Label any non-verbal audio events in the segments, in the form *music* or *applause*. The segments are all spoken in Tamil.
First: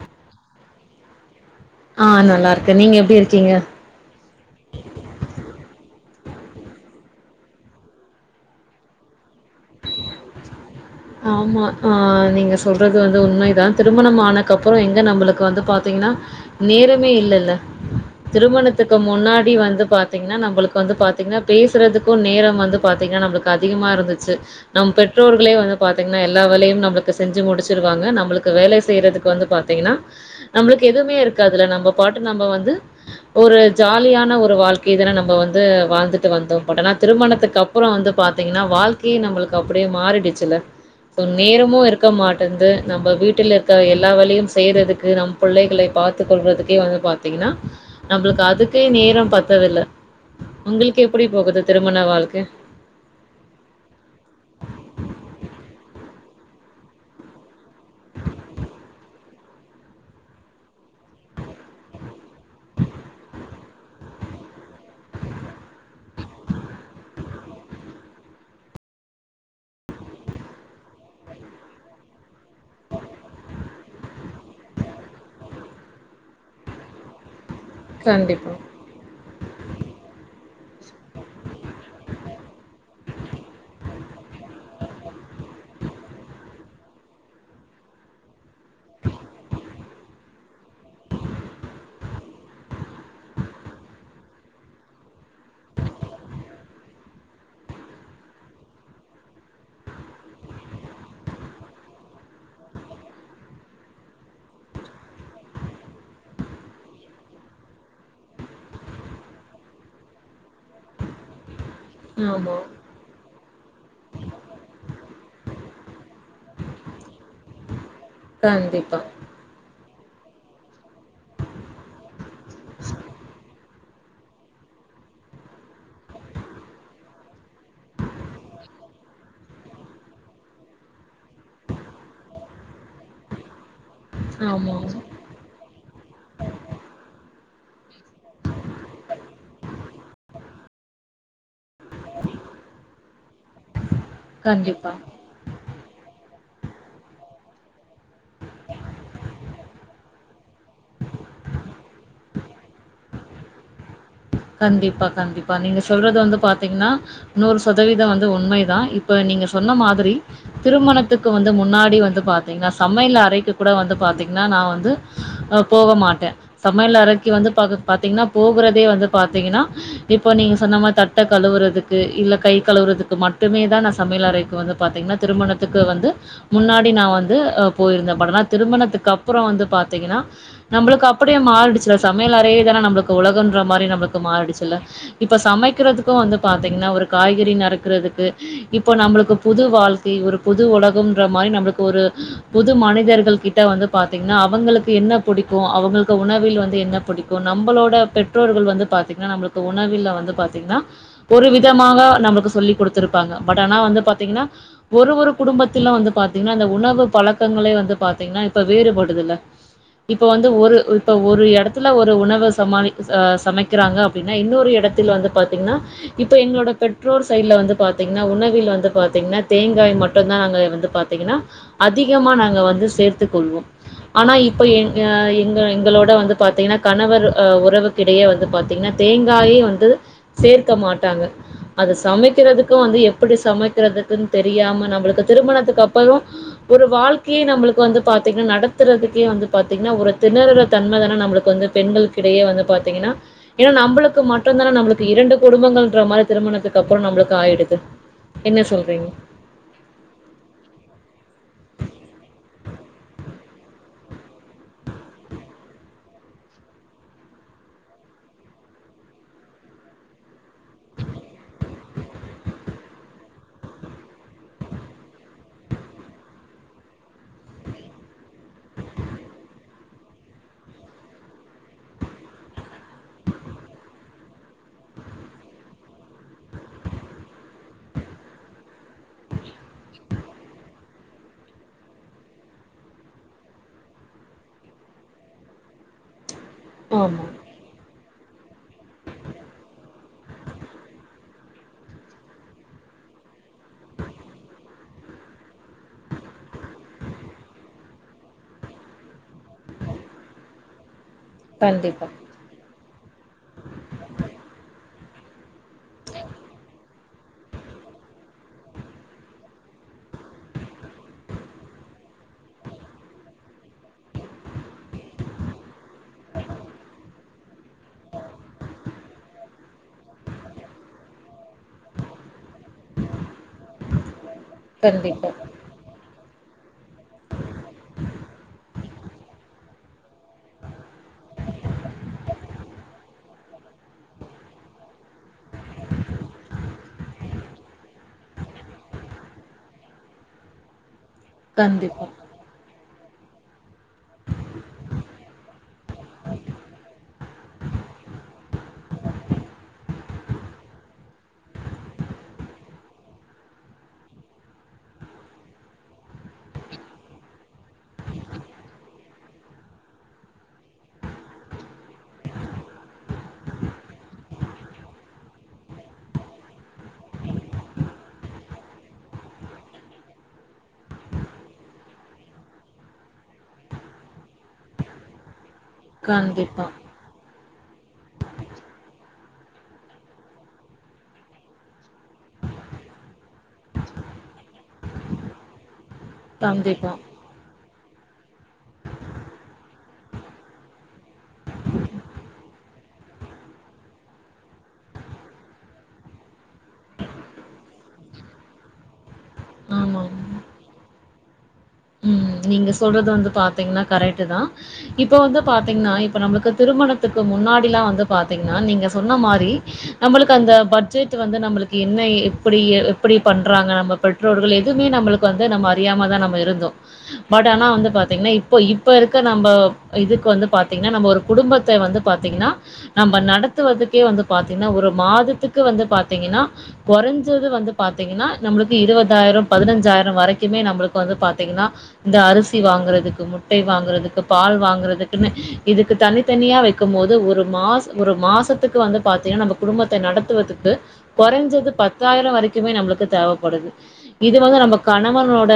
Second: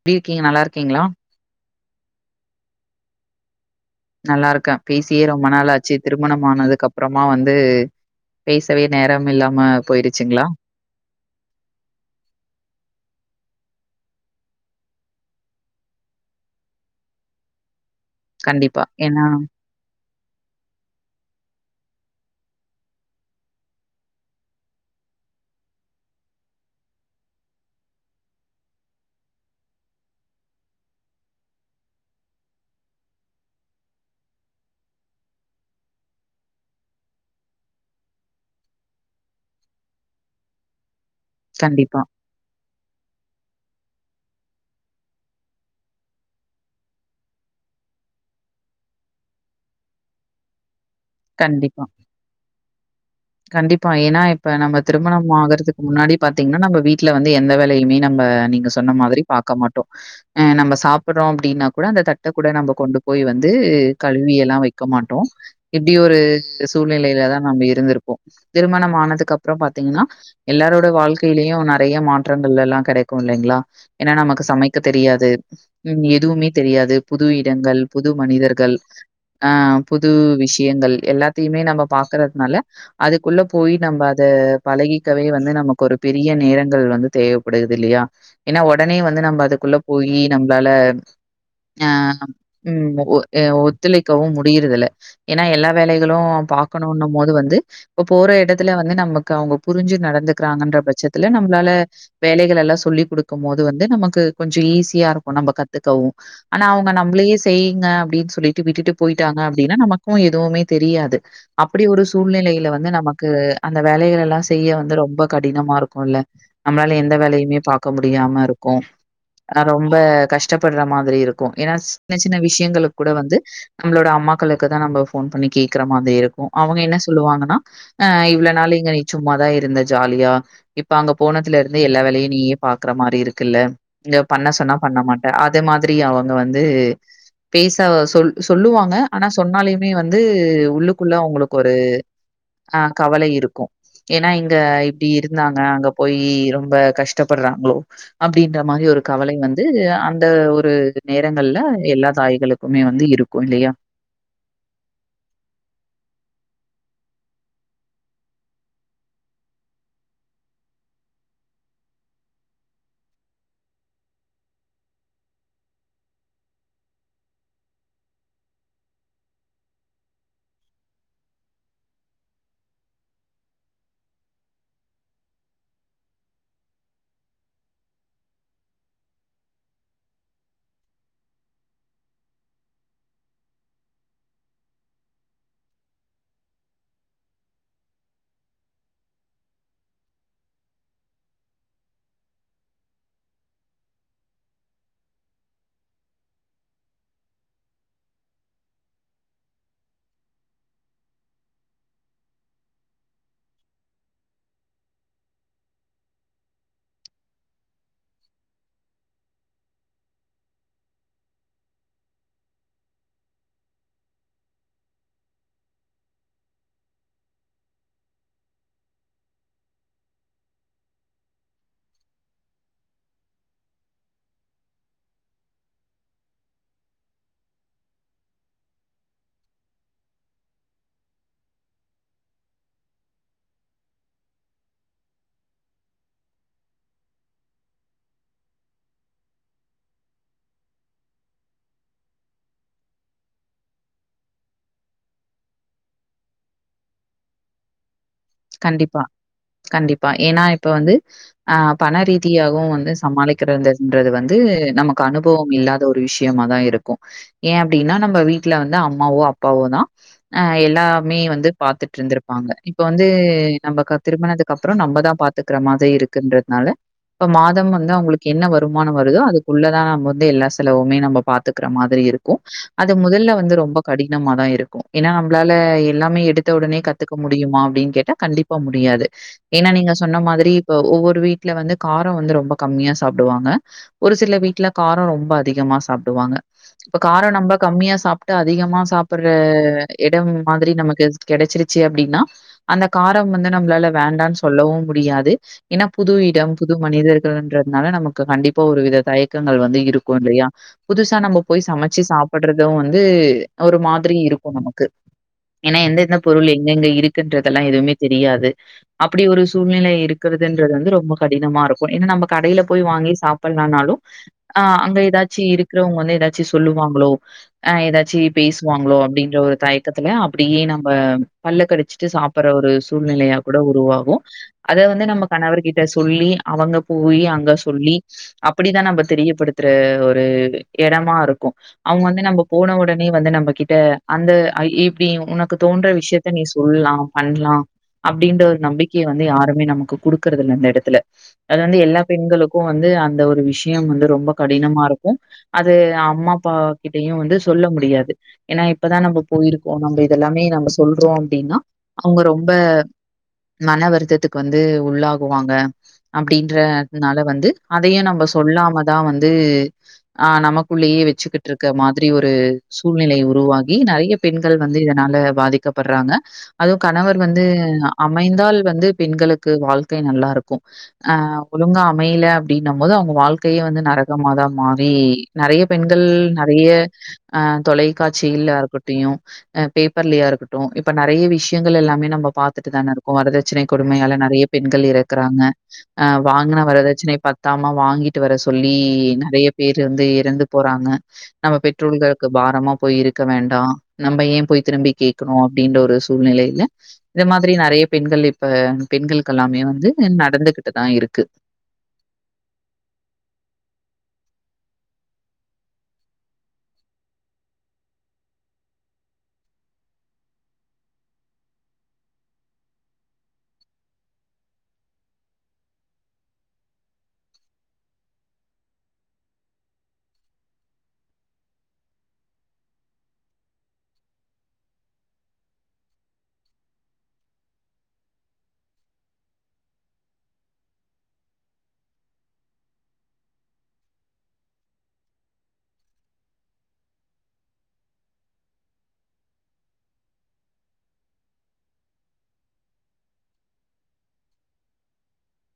எப்டி இருக்கீங்க நல்லா இருக்கீங்ளா ஆ நல்லா இருக்கே நீங்க எப்டி இருக்கீங்க நல்லா இருக்கே பேசியே ரொம்ப நாளாச்சு திருமணம் ஆனதுக் அப்புறமா வந்து பேசவே நேரம் இல்லாம போயிருச்சுங்ளா ஆமா ஆஹ நீங்க சொல்றது வந்து உண்மைதா திருமணம் ஆனக்கப்றோ எங்க நம்ளுக்கு வந்து பாத்தீங்கனா நேரமே இல்லல கண்டிப்பா. திருமணத்துக்கு ஏன்னா முன்னாடி வந்து பா பா்த்தீங்கனா நம்ளுக்கு வந்து பாத்தீங்கனா பேசுறதுக்கு நேரம் வந்து பாத்தீங்கனா நம்ளுக்கு அதிகமா இருந்துச்சு நம் பெற்றோர்களே வந்து பாத்தீங்கனா எல்லா வேலையு நம்ளுக்கு செஞ்சு முடிச்சிருவாங்க நம்ளுக்கு வேலை செய்யறதுக்கு வந்து பாத்தீங்கனா நம்ளுக்கு எதுவுமே இருக்காதுல நம்ப பாட்டுக் நம்ப வந்து ஒரு ஜாலியான ஒரு வாழ்க்கை தான நம்ப வந்து வாழ்ந்துட்டு வந்தோ பட் ஆனா திருமணத்துக்கு அ ப்புறோ வந்து பாத்தீங்கனா வாழ்க்கையே நம்ளுக்கு அப்டியே மாறிடுச்சுல்ல நேரமு கண்டிப்பா, இருக்க மாட் இருந்து நம்ப வீட்டில் இருக்கற எல்லா வெலையு செய்யறதுக்கு நம் புள்ளைகளை பார்த்துக் கொள்றதுக்கே வந்து பா த்தீங்கனா நம்ளுக்கு அதுக்கே நேரம் பத்ததில்ல உங்ளுக்கு எ ப்டி போகுது கண்டிப்பா. திருமண வாழ்க்க கண்டிப்பா ஏனா இப்ப நம்ம திருமணம் ஆகறதுக்கு முன்னாடி பாத்தீங்கனா நம்ப வீட்ல வந்து எந்த வேலையுமே நம்ப நீங்க சொன்ன மாதிரி பாக்க மாட்டோ அஹ நம்ம சாப்படுறோ அப்டின்னா கூட அந்த தட்ட கூட நம்ம கொண்டு போயி வந்து கழுவியல்லா வெக்க மாட்டோ இப்டி ஒரு சூழ்நிலையிலதா நாம்ப இருந்திருப்போ திருமணம் ஆனதுக் அப்றோ பாத்தீங்கனா எல்லாரோட வாழ்க்கையிலயு நெறைய மாற்றங்கள் எல்லா கெடைக்கு இல்லைங்களா ஏனா நமக்கு சமைக்க தெரியாது ம் எதுவுமே தெரியாது புது இடங்கள் புது கண்டிப்பா. மனிதர்கள் ஆ புது விஷயங்கள் எல்லாத்தையுமே நம்ப பாக்குறதுனால அதுக்குள்ள போயி நம்ப அத பழகிக்கவே வந்து நமக்கு ஒரு பெரிய நேரங்கள் வந்து தேவைப்படுது இல்லையா ஏனா உடனே வந்து நம்ம அதுக்குள்ள போயி நம்மளால ஆ ம் ஒத் ஒத்துழைக்கவும் முடியறதுல ஏனா எல்லா வேலைகளு பாக்கணுனும் போது வந்து இப்ப போற இடத்துல வந்து நமக்கு அவங்க புரிஞ்சு நடந்துக்கிறாங்கன்ற பட்சத்துல நம்மளால வேலைகள் எல்லாம் சொல்லி் குடுக்கும் போது வந்து நமக்கு கொஞ்ச ஈஸியா இருக்கு நம்ம கத்துக்கவு ஆனா அவங்க நம்மளையே செய்யுங்க அப்டின்னு சொல்லிட்டு விட்டுட்டு போயிட்டாங்க அப்டின்னா நமக்கு எதுவுமே தெரியாது அப்டி ஒரு ஆமா. சூழ்நிலையில வந்து நமக்கு அந்த வேலைகள் எல்லா செய்ய வந்து ரொம்ப கடினமா இருக்குல்ல நம்மளால எந்த வேலையுமே பாக்க முடியாம இருக்கு கண்டிப்பா. ஆ ரொம்ப கஷ்டப்படுற மா திரி இருக்கு ஏனா சின்ன சின்ன விஷயங்க கூட வந்து நம்மளோட அம்மாக்களுக்கு தா நம்ப ஃபோன் பண்ணி கேக்கற மாதிரி இருக்கு அவங்க என்ன சொல்லுவாங்கனா ஆ இவ்வள நாள் இங்க நீ சும்மாவா இருந்தே ஜாலியா இப்ப அங்க போனதுல இருந்து எல்லா வேலையு நீயே பாக்குற மாரி இருக்குல்ல இங்க பண்ண சொன்னா ஆமா. பண்ண மாட்ட யாதே மாதிரி அவுங்க வந்து பேச சொல் சொல்லுவாங்க ஆனா சொன்னாலயுமே வந்து உள்ளுக்குள்ள அவுங்களுக்கு ஒரு ஆ கவலை இருக்கு ஏன்னா இங்க கண்டிப்பா. இப்டி இரு நாங்க அங்க போய் ரொம்ப கஷ்டப்படுறாங்களோ அப்டின்ற மாரி ஒரு கவலை வந்து அந்த ஒரு நேரங்கள்ல எல்லா தாய்களுக்குமே வந்து இருக்கு கு இல்லையா கண்டிப்பா கண்டிப்பா நீங்க சொல்றது வந்து பாத்திங்ன்னா நூறு சதவீதொ வந்து உண்மைதா இப்ப நீங்க சொன்ன மாதிரி திருமணத்துக்கு வந்து முன்னாடி வந்து பாத்தீங்னா சமயல் அறைக்கு கூட வந்து பாத்தீங்னா நா வந்து போக மாட்டே சமயல் அறைக்கு வந்து பா பாத்திங்கன்னா போகுறதே வந்து பாத்திங்கன்னா இப்போ நீங்க சொன்ன மார் தட்ட கழுவுறதுக்கு இல்ல கை கழுவுறதுக்கு மட்டுமே தா நா சமயல் அறைக்கு வந்து பாத்திங்கன்னா திருமணத்துக்கு வந்து முன்னாடி நா வந்து போயிருந்தே பட் ஆனா திருமணத்துக்கு அப்புறொ வந்து பாத்திங்கன்னா நம்பளுக்கு அப்டியே மாறிடுச்சுல சமையல் அறையே தானே நம்பளுக்கு உலகன்ற மாரி நம்மபளுக்கு இப்ப மாறிடுச்சுல்ல இப்ப சமைக்கிறதுக்கு வந்து பாத்திங்கன்னா ஒரு காய்கறி நறுக்குறதுக்கு இப்ப நம்பளுக்கு புது வாழ்க்கை ஒரு புது ஒலகம்ன்ற மாரி நம்பளுக்கு ஒரு புது மனிதர்கள் கிட்ட வந்து பாத்திங்ன்னா அவுங்களுக்கு என்ன புடிக்கு அவுங்களுக்கு உணவில் வந்து என்ன புடிக் கு நம்பளோட பெற்றோர்கள் வந்து பாத்திங்கன்னா நம்மளுக்கு உணவில வந்து பாத்திங்கன்னா ஒரு விதமாக நமக்கு சொல்லி குடுத்துருப்பாங்க பட் ஆனா வந்து பாத்திங்கன்னா ஒரு ஒரு குடும்பத்தில வந்து பாத்திங்னா இந்த உணவு பழக்கங்களே வந்து பாத்திங்னா இப்ப வேறுபடுதுல இப்ப வந்து ஒரு இப்ப ஒரு எடத்துல ஒரு உணவு சமாளி சமைக் க்கிறாங்க அப்டின்னா இன்னொரு எடத்தில் வந்து பாத்திங்கன்னா இப்ப எங்ளோட பெற்றோர் சைட்ல வந்து பாத்திங்ன்னா உணவில் வந்து பாத்திங்ன்னா தேங்காய் மட்டுந் தா நாங்க வந்து பாத் திங்கன்னா அதிகமா நாங்க வந்து சேர்த்துக் கொள்வோம் ஆனா இப்ப எ எங்க எங்களோட வந்து பாத்திங்ன்னா கணவர் அ உறவுக்கிடையே வந்து பாத்திங்ன்னா தேங்காயே வந்து சேர்க்க மாட்டாங்க அது சமைக்கிறதுக்கு வந்து எப்புடி சமைக்கிறதுக்குன்னு தெரியாம நம்பளுக்கு திருமணத்துக் அப்பறொ ஒரு வாழ்க்கையே நம்மளுக்கு வந்து பாத்திங்கன்னா நடத்துறதுக்கே வந்து பாத்திங்ன்னா ஒரு திணறுற தன்ம தானே நம்மளுக்கு வந்து பெண்களுக்கிடையே வந்து பாத்திங்கன்னா ஏன்னா நம்பளுக்கு மட்டுந் தான நம்ளுக்கு இரண்டு குடும்பங்கள்ன்ற மாரி திருமணத்துக்கு அப்பறொ நம்பளுக்கு ஆயிடுது என்ன கண்டிப்பா சொல்றீங்க? கண்டிப்பா ஏன்னா இப்ப வந்து அ பண ரீதியாகு வந்து *unintelligible* வந்து நமக்கு அனுபவம் இல்லாத ஒரு விஷ்யமா தா இருக்கு ஏ அப்டின்னா நம்ம வீட்டுல வந்து அம்மாவோ அப்பாவோதா அ எல்லாமே வந்து பாத்துட்ருந்திருப்பாங்க இப்ப வந்து வந்து நம்மகு திருமணதுக்கு அப்பறொ நம்மதா பாத்துக்கிற மாதிரி இருக்குன்றதுனால இப்ப மாதம் வந்து அவுங்களுக்கு என்ன வருமானம் வருதோ அதுக்குள்ளதா நம்ம வந்து எல்லா செலவுமே நம்ம பாத்துக்குற மாதிரி இருக்கு கு அது முதல்ல வந்து ரொம்ப கடினமா தா இருக்கு ஏன்னா நம்ப்ளால எல்லாமே எடுத்த உடனே கத் துக்க முடியுமா அப்டின் கேட்டா கண்டிப்பா முடியாது ஏன்னா நீங்க சொன்ன மாதிரி இப்ப ஒவ்வொரு வீட்டுல வந்து காரொ வந்து ரொம்ப கம்மியா சாப்டுவாங்க ஒரு சில வீட்ல காரொ ரொம்ப அதிகமா சாப்டுவாங்க இப்ப ஆமா. காரொ நம்ப கம்மியா சாப்ட்டு அதிகமா சாப்புட்ற எடம் மாதிரி நமக்கு கெடைச்சிருச்சு அப்டின்னா அந்த காரம் வந்து நம்ப்ளால வேண்டான்னு சொல்லவு முடியாது ஏன்னா புது இடம் புது மனிதர்கள்ன்றதுனால நமக்கு கண்டிப்பா ஒரு வித தயக்கங்கள் வந்து இருக்கு இல்லையா புதுசா நம்ப போய் சமைச்சு கண்டிப்பா, சாப்புட்றது வந்து ஒரு மாதிரி இருக்கு நமக்கு ஏன்னா எந்தெந்த பொருள் எங்கெங்க இருக்குன்றதெல்லா எதுவுமே தெரியாது அப்டி ஒரு சூழ்நிலை இருக்கறதுன்றது வந்து ரொம்ப கடினமா இருக்கு ஏன்னா நம்ம கடையில போய் வாங்கி சாப்பிட்லனாலு ஆ அங்க ஏதாச்சு இருக்கறவங்க வந்து ஏதாச்சு சொல்லுவாங்களோ ஆ ஏதாச்சு பேசுவாங்களோ அப்டின்ற ஒரு தயக்கத்துல அப்டியே நம்ம பல்ல கடிச்சிட்டு சாப் அப்பற ஒரு சூழ்நிலையா கூட உருவாகு அத வந்து நம்ம கண்டிப்பா, கணவர்கிட்ட சொல்லி அவங்க போயி அங்க சொல்லி அப்படிதா நம்ம தெரியப்படுத்துற ஒரு எடமா இருக்கு அவுங்க வந்து நம்ம போன ஒடனே வந்து நம்மக்கிட்ட அந்த ஆ இப்டி உனக் க்கு தோன்ற விஷயத்த நீ சொல்லலா பண்லா அப்டின்ற ஒரு நம்பிக்கைய வந்து யாருமே நமக்கு குடுக்கறது இல்ல அந்த எடத்துல அது வந்து எல்லா கண்டிப்பா, பெண்களுக்கு வந்து அந்த ஒரு விஷ் யம் வந்து ரொம்ப கடினமா இருக்கு அது அம்மா அப்பாக்கிட்டையு வந்து சொல்ல முடியாது ஏன்னா இப்பதா நம்ப போயிருக்கோ நம்ப இதெல்லாமே நம்ப சொல்றோ அப்டின்னா அவுங்க ரொம்ப மன வருத்தத்துக்கு வந்து உள்ளாகுவாங்க அப்டின்றதனால வந்து அதையு நம்ம சொல்லாமதா வந்து ஆ நமக்குள்ளேயே வச்சுக்கிட்டு இருக்க மாதிரி ஒரு சூழ்நிலை உருவாகி நெறைய பெண்கள் வந்து இதனால பாதிக்கப்படுறாங்க அதுவு கணவர் வந்து அமைந்தால் வந்து பெண்களுக்கு வாழ்க்கை நல்லா இருக்கு ஆ ஒழுங்கா அமையல அப்டின்னும் போது அவங்க வாழ்க்கையே வந்து நரகமாதா மாறி நறைய பெண்கள் கண்டிப்பா, நறைய ஆ தொலைக்காட்சியில்லயா இருக்கட்டியு ஆ பேப்பர்லயா இருக்கட்டு இப்ப நறைய விஷ் யங்கள் எல்லாமே நம்ம பாத்துட்டு தானே இருக்கோ வரதட்சணை கொடுமையால நெறைய பெண்கள் இறக்குறாங்க ஆ வாங்குன கண்டிப்பா. வரதட்சணை பத் தாம வாங்கிட்டு வர சொல்லி நெறைய பேரு வந்து இறந்து போறாங்க நம்ம பெற்றோர்களுக்கு பாரமா போய் இருக்க வேண்டா நம்ப ஏ போய் திரும்பி கேக்கணு அப்டின்ற ஒரு சூழ்நிலையில இந்த மாதிரி நெறைய பெண்கள் இப்ப பெண்களுக்கு எல்லாமே வந்து ஆமாங்க. நடந்துக்கிட்டு தா இருக்கு ம் நீங்க சொல்றது வந்து பாத்தீங்கன்னா கரெட்டு தா இப்ப வந்து பாத்தீங்கன்னா இப்ப நம்மக்கு திருமணத்துக்கு முன்னாடி எல்லா வந்து பாத்தீங்கன்னா நீங்க சொன்ன மாரி நம்பளுக்கு அந்த பட்ஜெட் வந்து நம்பளுக்கு என்ன எப்டி எப்டி பண்றாங்க நம்ம பெற்றோர்கள் எதுவுமே நம்மளுக்கு வந்து நம்ம அறியாம தா நம்ம இருந்தோ பட் ஆனா வந்து பாத்திங்கன்னா இப்போ இப்போ இருக்க நம்ப இதுக்கு வந்து பாத்திங்கன்னா நம்ப ஒரு குடும்பத்த வந்து பாத்திங்கன்னா நம்ம நடத்துவதுக்கே வந்து பாத்தீங்கன்னா ஒரு மாதத்துக்கு வந்து பாத்தீங்கன்னா கொறஞ்சது வந்து பாத்தீங்கன்னா நம்மளுக்கு இருவதாயிர பதினஞ்சாயிர வரைக்குமே நம்மளுக்கு வந்து பாத்தீங்கன்னா இந்த அரிசி வாங்கறதுக்கு முட்டை வாங்குறதுக்கு பால் வாங்குறதுக்குன்னு இதுக்கு தனித்தனியா வைக்கும் போது ஒரு மாச ஒரு மாசத்துக்கு வந்து பாத்தீங்கன்னா நம்ப குடும்பத்த நடத்துவதுக்கு கொறைஞ்சது பத்தாயிர வரைக்குமே நம்மளுக்கு தேவைப்படுது இது வந்து நம்ம கணவனோட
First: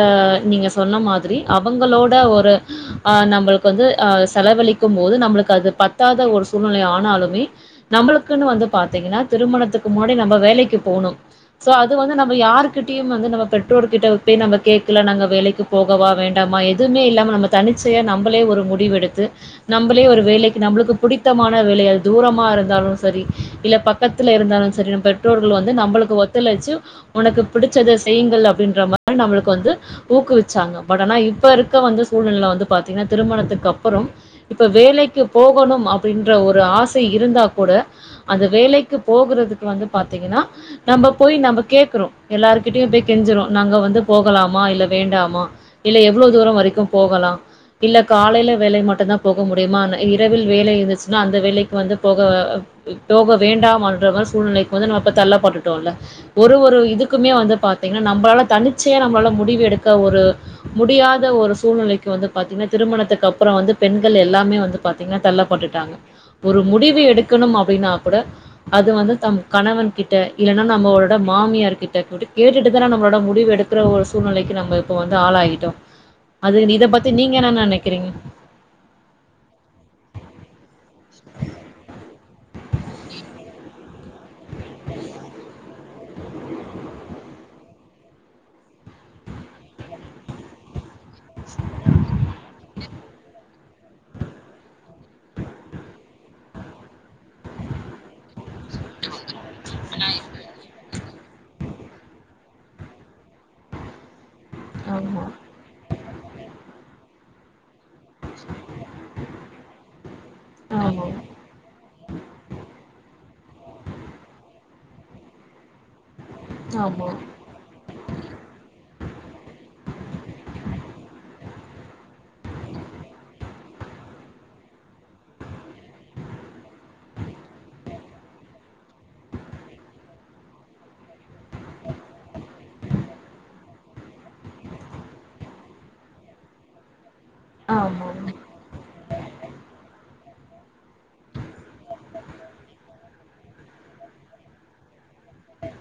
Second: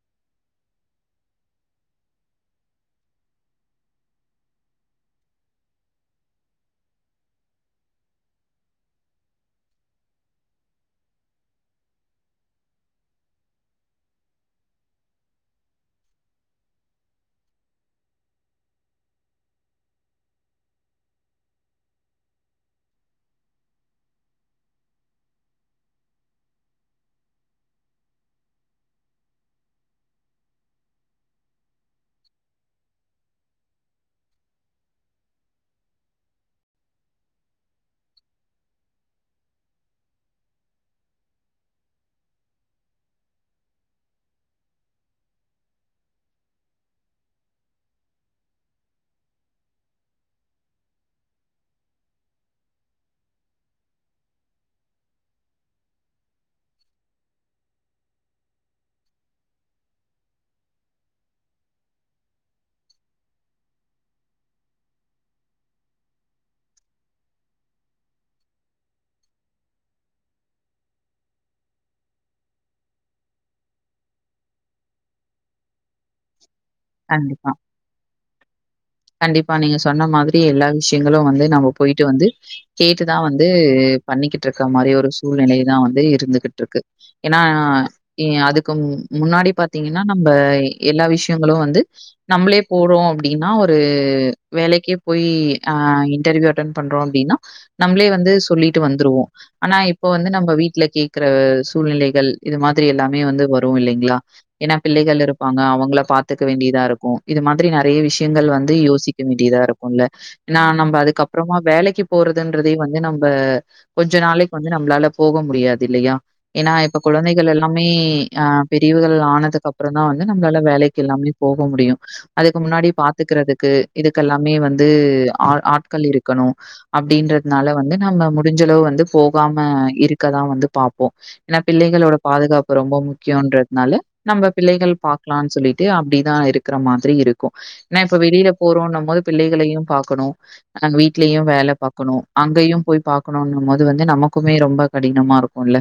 நீங்க சொன்ன மாதிரி அவங்களோட ஒரு ஆ நம்பளுக்கு வந்து ஆ செலவழிக்கும் போது நம்பளுக்கு அது பத்தாத ஒரு சூழ்நிலை ஆனாலுமே நம்மளுக்குன்னு வந்து பாத்தீங்கன்னா திருமணத்துக்கு முன்னாடி நம்ப வேலைக்கு போனோ சோ அது வந்து நம்ம யாருகிட்டயு வந்து நம்ம பெற்றோர்கிட்ட போய் நம்ம கேட்கல நாங்க வேலைக்கு போ கவா வேண்டாமா எதுவுமே இல்லாம நம்ம தனிச்சையா நம்பளே ஒரு முடிவெடுத்து நம்பளே ஒரு வேலைக்கு நம்பளுக்கு புடித்தமான வேலையா தூரமா இருந்தாலு சரி இல்ல பக் கத்துல இருந்தாலு சரி பெற்றோர்கள் வந்து நம்பளுக்கு ஒத்துழச்சு ஒனக்கு புடிச்சத செய்யுங்கள் அப்டின்ற மாரி நம்மளுக்கு வந்து ஊக்குவிச் சாங்க பட் ஆனா இப்ப இருக்க வந்து சூழ்நெல வந்து பாத்தீங்கன்னா திருமணத்துக்கு அப்புறம் இப்ப வேலைக்கு போகணும் அப்டின்ற ஒரு ஆசை இருந்தா கூட அந்த வேலைக்குப் போகுறதுக்கு வந்து பாத்தீங்கனா நம்ப போய் நம்ப கேக்றோ எல்லாருகிட்டியும் போய் கெஞ்சிரோ நாங்க வந்து போகலாமா இல்ல வேண்டாமா இல்ல எவ்ளோ தூரோ வரிக்கும் போகலா இல்லக் காலைல வேலை மட்டுந்தா போக முடியுமான இரவில் வேலை இருந்துச்னா அந்த வேலைக் வந்துப் போக தோக வேண்டாம் அன்ற மாரி சூழ்நிலைக்கு வந்து நம்ம தள்ளபட்டுட்டோல்ல ஒரு ஒரு இதுக்குமே வந்து பாத்தீங்கனா நம்பளால தனிச்சையா நம்ளால முடிவு எடுக்க ஒரு முடியாத ஒரு சூழ்நிலைக்கு வந்துப் பாத்தீங்கனா திருமணத்துக்கு அப்றோ வந்து பெண்கள் எல்லாமே வந்துப் பா்த்தீங்னா தள்ளப்பட்டுட்டாங்க ஒரு முடிவு எடுக்கணும் அப்டினாக் கூட அது வந்து தம் கணவன் கிட்ட இல்னனா நம்மோட மாமியார் கிட்ட கூட கேட்டுட்டுதான நா நம்ளோட முடிவு எடுக் க்ற ஒரு சூழ்நிலைக்கு நம்ம இப்ப வந்து ஆளாகிட்டோ அது நிதப் பத்தி நீங்க கண்டிப்பா. என்னா நெனைக்கிறீங்க கண்டிப்பா நீங்க சொன்ன மாதிரி எல்லா விஷ்யங்களு வந்து நம்ம போயிட்டு வந்து கேட்டுதா வந்து பண்ணிக்கிட்ருக்கா மாரி ஒரு சூழ்நிலைதா வந்து இருந்துகிட்ருக்கு எனா இ அதுக்கும் முன்னாடிப் பாத்தீங்கினா நம்ப எல்லா விஷ்யங்களு வந்து நம்ளேப் போறோ அப்டினா ஒரு வேலைக்கே போய் அ இன்டர்வியூ அட்டன் பண்றோ அப்டினா நம்ளே வந்து சொல்லிட்டு வந்துருவோ அனா இப்போ வந்து நம்ப வீட்ல கேக் க்ற சூழ்நிலைகள் இது மாதிரி எல்லாமே வந்து வரு இல்லிங்ளா எனாப் பிள்ளைகள் ஆமா இருப்பாங்க அவங்ளப் பாத்துக்க வேண்டியதா இருக்கு இது மாதிரி நெறைய விஷ்யங்கள் வந் து யோசிக்க வேண்டியதா இருக்குல்ல நா நம்ப ஆமா அதுக்கப்றமா வேலைக்குப் போறதுன்றதே வந்து நம்ப கொஞ்ச நாளைக் வந்து நம்ளாலப் போக முடியாது இல்லியா எனா இப்ப ஆமா குழந்தைக் கள் எல்லாமே அ பிரிவுகள் ஆனதுக்கப்றந்தா வந்து நம்ளால வேலைக்கெல்லாமே போக முடியு அதுக்கு முன்னாடி பாத்துக்றதுக்கு இதுக்கெல்லாமே வந்து ஆ ஆட்கள் இருக்கணு அப்டின்றத்னால வந்து நம்ம முடிஞ்சளவு வந்து போகாம இருக்கதா வந்து பாப்போ எனாப் பிள்ளைகளோட பாதுகாப்பு ரொம்ப முக்கியோன்றத்னால நம்ப பிள்ளைகள் பாக்லான் சொல்லிட்டு அப்டிதா இருக்ற மாதிரி இருக்கு நா ஆமா இப்ப வெளிலப் போறோன்னும்மோது பிள்ளைகளையும் பாக்கணு அங் வீட்லியு வேலப் பாக்கணு அங்கயும் போய் பாக்கணுன்னும்மோது வந்து நமக்குமே ரொம்பக் கடினமா இருக்குல்ல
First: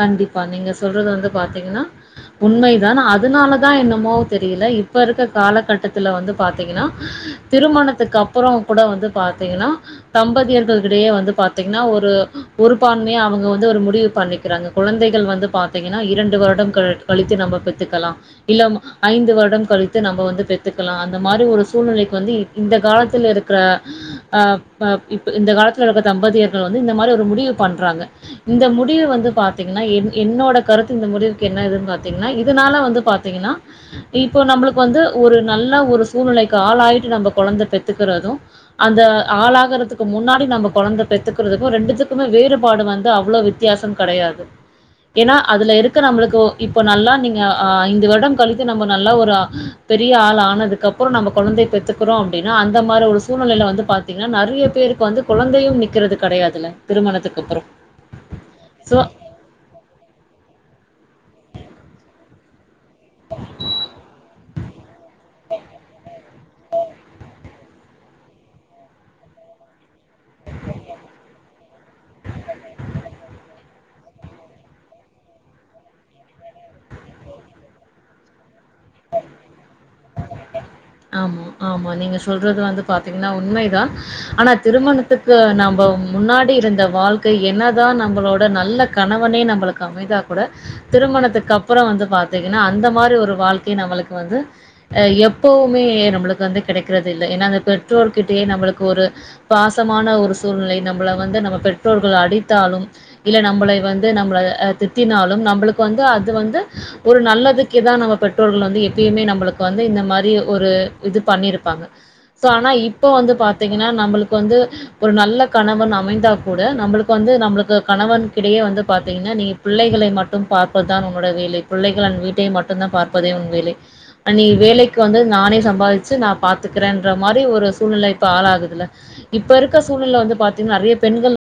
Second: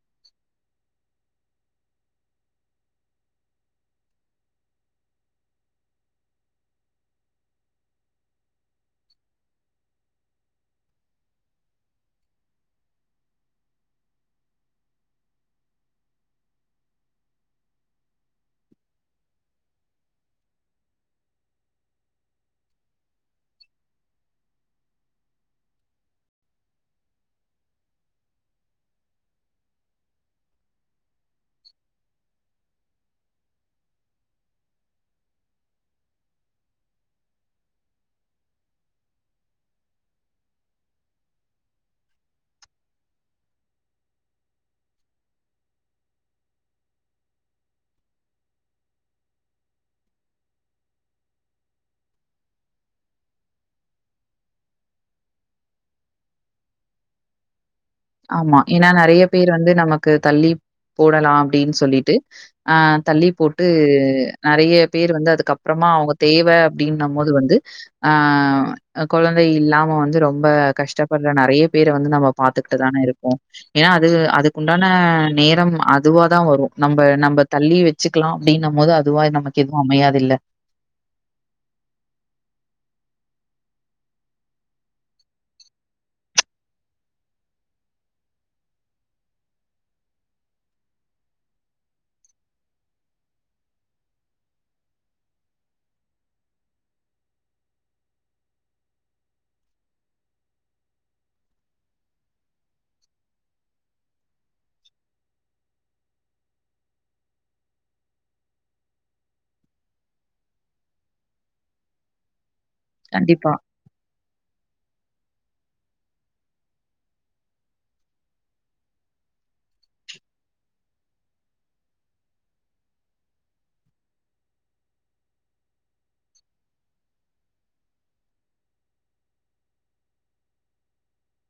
கண்டிப்பா நீங்க சொல்றது வந்து பாத்தீங்னா உண்மைதான் அதனாலதா என்னமோ தெரியல இப்ப இருக்க காலகட்டத்துல வந்து பாத்தீங்கினா திருமணத்துக்கு அப்றோங் கூட வந்து பாத்தீங்கினா தம்பதியர்கள்கிடையே வந்து பாத்தீங்னா ஒரு ஒருபான்மைய அவுங்க வந்து ஒரு முடிவுப் பண்ணிக் கிறாங்க குழந்தைகள் வந்து பாத்தீங்கனா இரண்டு வருடம் கழட் கழித்து நம்ப பெத்துக்கலா இல்லம் ஐந்து வருடம் கழித்து நம்ப வந்து பெத்துக்கலா அந்த மாரி ஒரு சூழ்நிலைக்கு வந்து இப் இந்த காலத்துல இருக்ற அ ப இப்ப இந்த காலத்துல இருக்க தம்பதியர்கள் வந்து இந்த மாரி ஒரு முடிவுப் பண்றாங்க இந்த முடிவு வந்துப் பாத்தீங்னா என் என்னோடக் கருத்து இந்த முடிவுக்கு என்ன இதுன் பாத்தீங்னா இதுனால வந்து பாத்தீங்கினா இப்போ நம்மளுக்கு வந்து ஒரு நல்ல ஒரு சூழ்நிலைக்கு ஆளாயிட்டு நம்ப கொழந்த பெத்துக்கறது அந்த ஆளாகறதுக்கு முன்னாடி நம்ப கொழந்த பெத்துக்கிறதுக்கு ரெண்டுத்துக்குமே வேறுபாடு வந்து அவ்ளோ வித்யாசம் கடையாது எனா அதுல இருக்க நம்ளுக்கோ இப்போ நல்லா நீங்க ஆ ஐந்து வருடம் கழித்து நம்ப நல்லா ஒரு ஆ பெரிய ஆள் ஆனதுக்கப்பறோ நம்ப கொழந்தையப் பெத்துக்குறோ அப்டினா அந்த மாரி ஒரு சூழ்நிலைல வந்துப் பாத் தீங்னா நெறையப் பேருக்கு வந்து குழந்தையும் நிக்கிறது கெடையாதுல திருமணத்துக்கப்பறோ ஆமா எனா நெறையப் பேர் வந்து நமக்கு தள்ளிப் போடலா அப்டின் சொல்லிட்டு ஆ தள்ளி போட்டு நெறைய பேர் வந்து அதுக்கப்பறமா அவங்க தேவை அப்படின்ன போது வந்து ஆ கொழந்தை இல்லாம வந்து ரொம்ப கஷ்டப்படுற நிறைய பேர வந்து நம்ப பாத்து ட்டுதானே இருக்கோ ஏன்னா அது அதுக்குண்டான நேரம் அதுவாதா வரு நம்ப நம்ப தள்ளி வச் சுக்கலா அப்படின்னும் போது அதுவா நமக்கு எதுவு அமையாதுல்ல ஆமா ஆமா நீங்க சொல்றது வந்து பாத்தீங்ன்னா உண்மைதா ஆனா திருமணத்துக்கு நம்ப முன்னாடி இருந்த வாழ்க்கை என்ன தா நம்பளோட நல்ல கணவனே நம்பளுக்கு அமைதா கூட திருமணத்துக்கு அப்புற வந்து பாத்தீங்கன்னா அந்த மாரி ஒரு வாழ்க்கை நம்மளுக் வந்து எப் போமே நம்மளுக்கு வந்து கிடைக்கிறது இல்லை ஏன்னா அந்த பெற்றோர்கிட்டயே நம்மளுக்கு ஒரு பாசமான ஒரு சூழ்நிலை நம்பள வந்து நம்ம பெற்றோர்கள் அடித்தாலும் இல்ல நம்பளை வந்து நம்பள தித்தினாலும் நம்பளுக்கு வந்து அது வந்து ஒரு நல்லது கி தா நம்ம பெற்றோர்கள் வந்து எப்பயுமே நம்மளுக்கு வந்து இந்த மா ரி ஒரு இது பண்ணியிருப்பாங்க சோ ஆனா இப்ப வந்து கண்டிப்பா. பாத்தீங்ன்னா நம்பளுக் வந்து ஒரு நல்ல கணவன் அமைந்தா கூட நம்பளுக்கு வந்து நம்பளுக்கு கணவன் கிடையே வந்து பாத்தீங்ன்னா நீ புள்ளைகளை மட்டும் பார்ப்பது தான் உன்னுடைய வேலை புள்ளைகள் அன் வீட்டை மட்டுதா பார்ப்பதே உன் வேலை அ நீ வேலை க்கு வந்து நானே சம்பாதிச்சு நா பாத்துக்கிறேன்ற மாரி ஒரு சூழ்நிலை இப்ப ஆளாகுதுல்ல இப்ப இருக்க சூழ்நில வந்து பாத்தீங்ன்னா நெறய பெண்கள்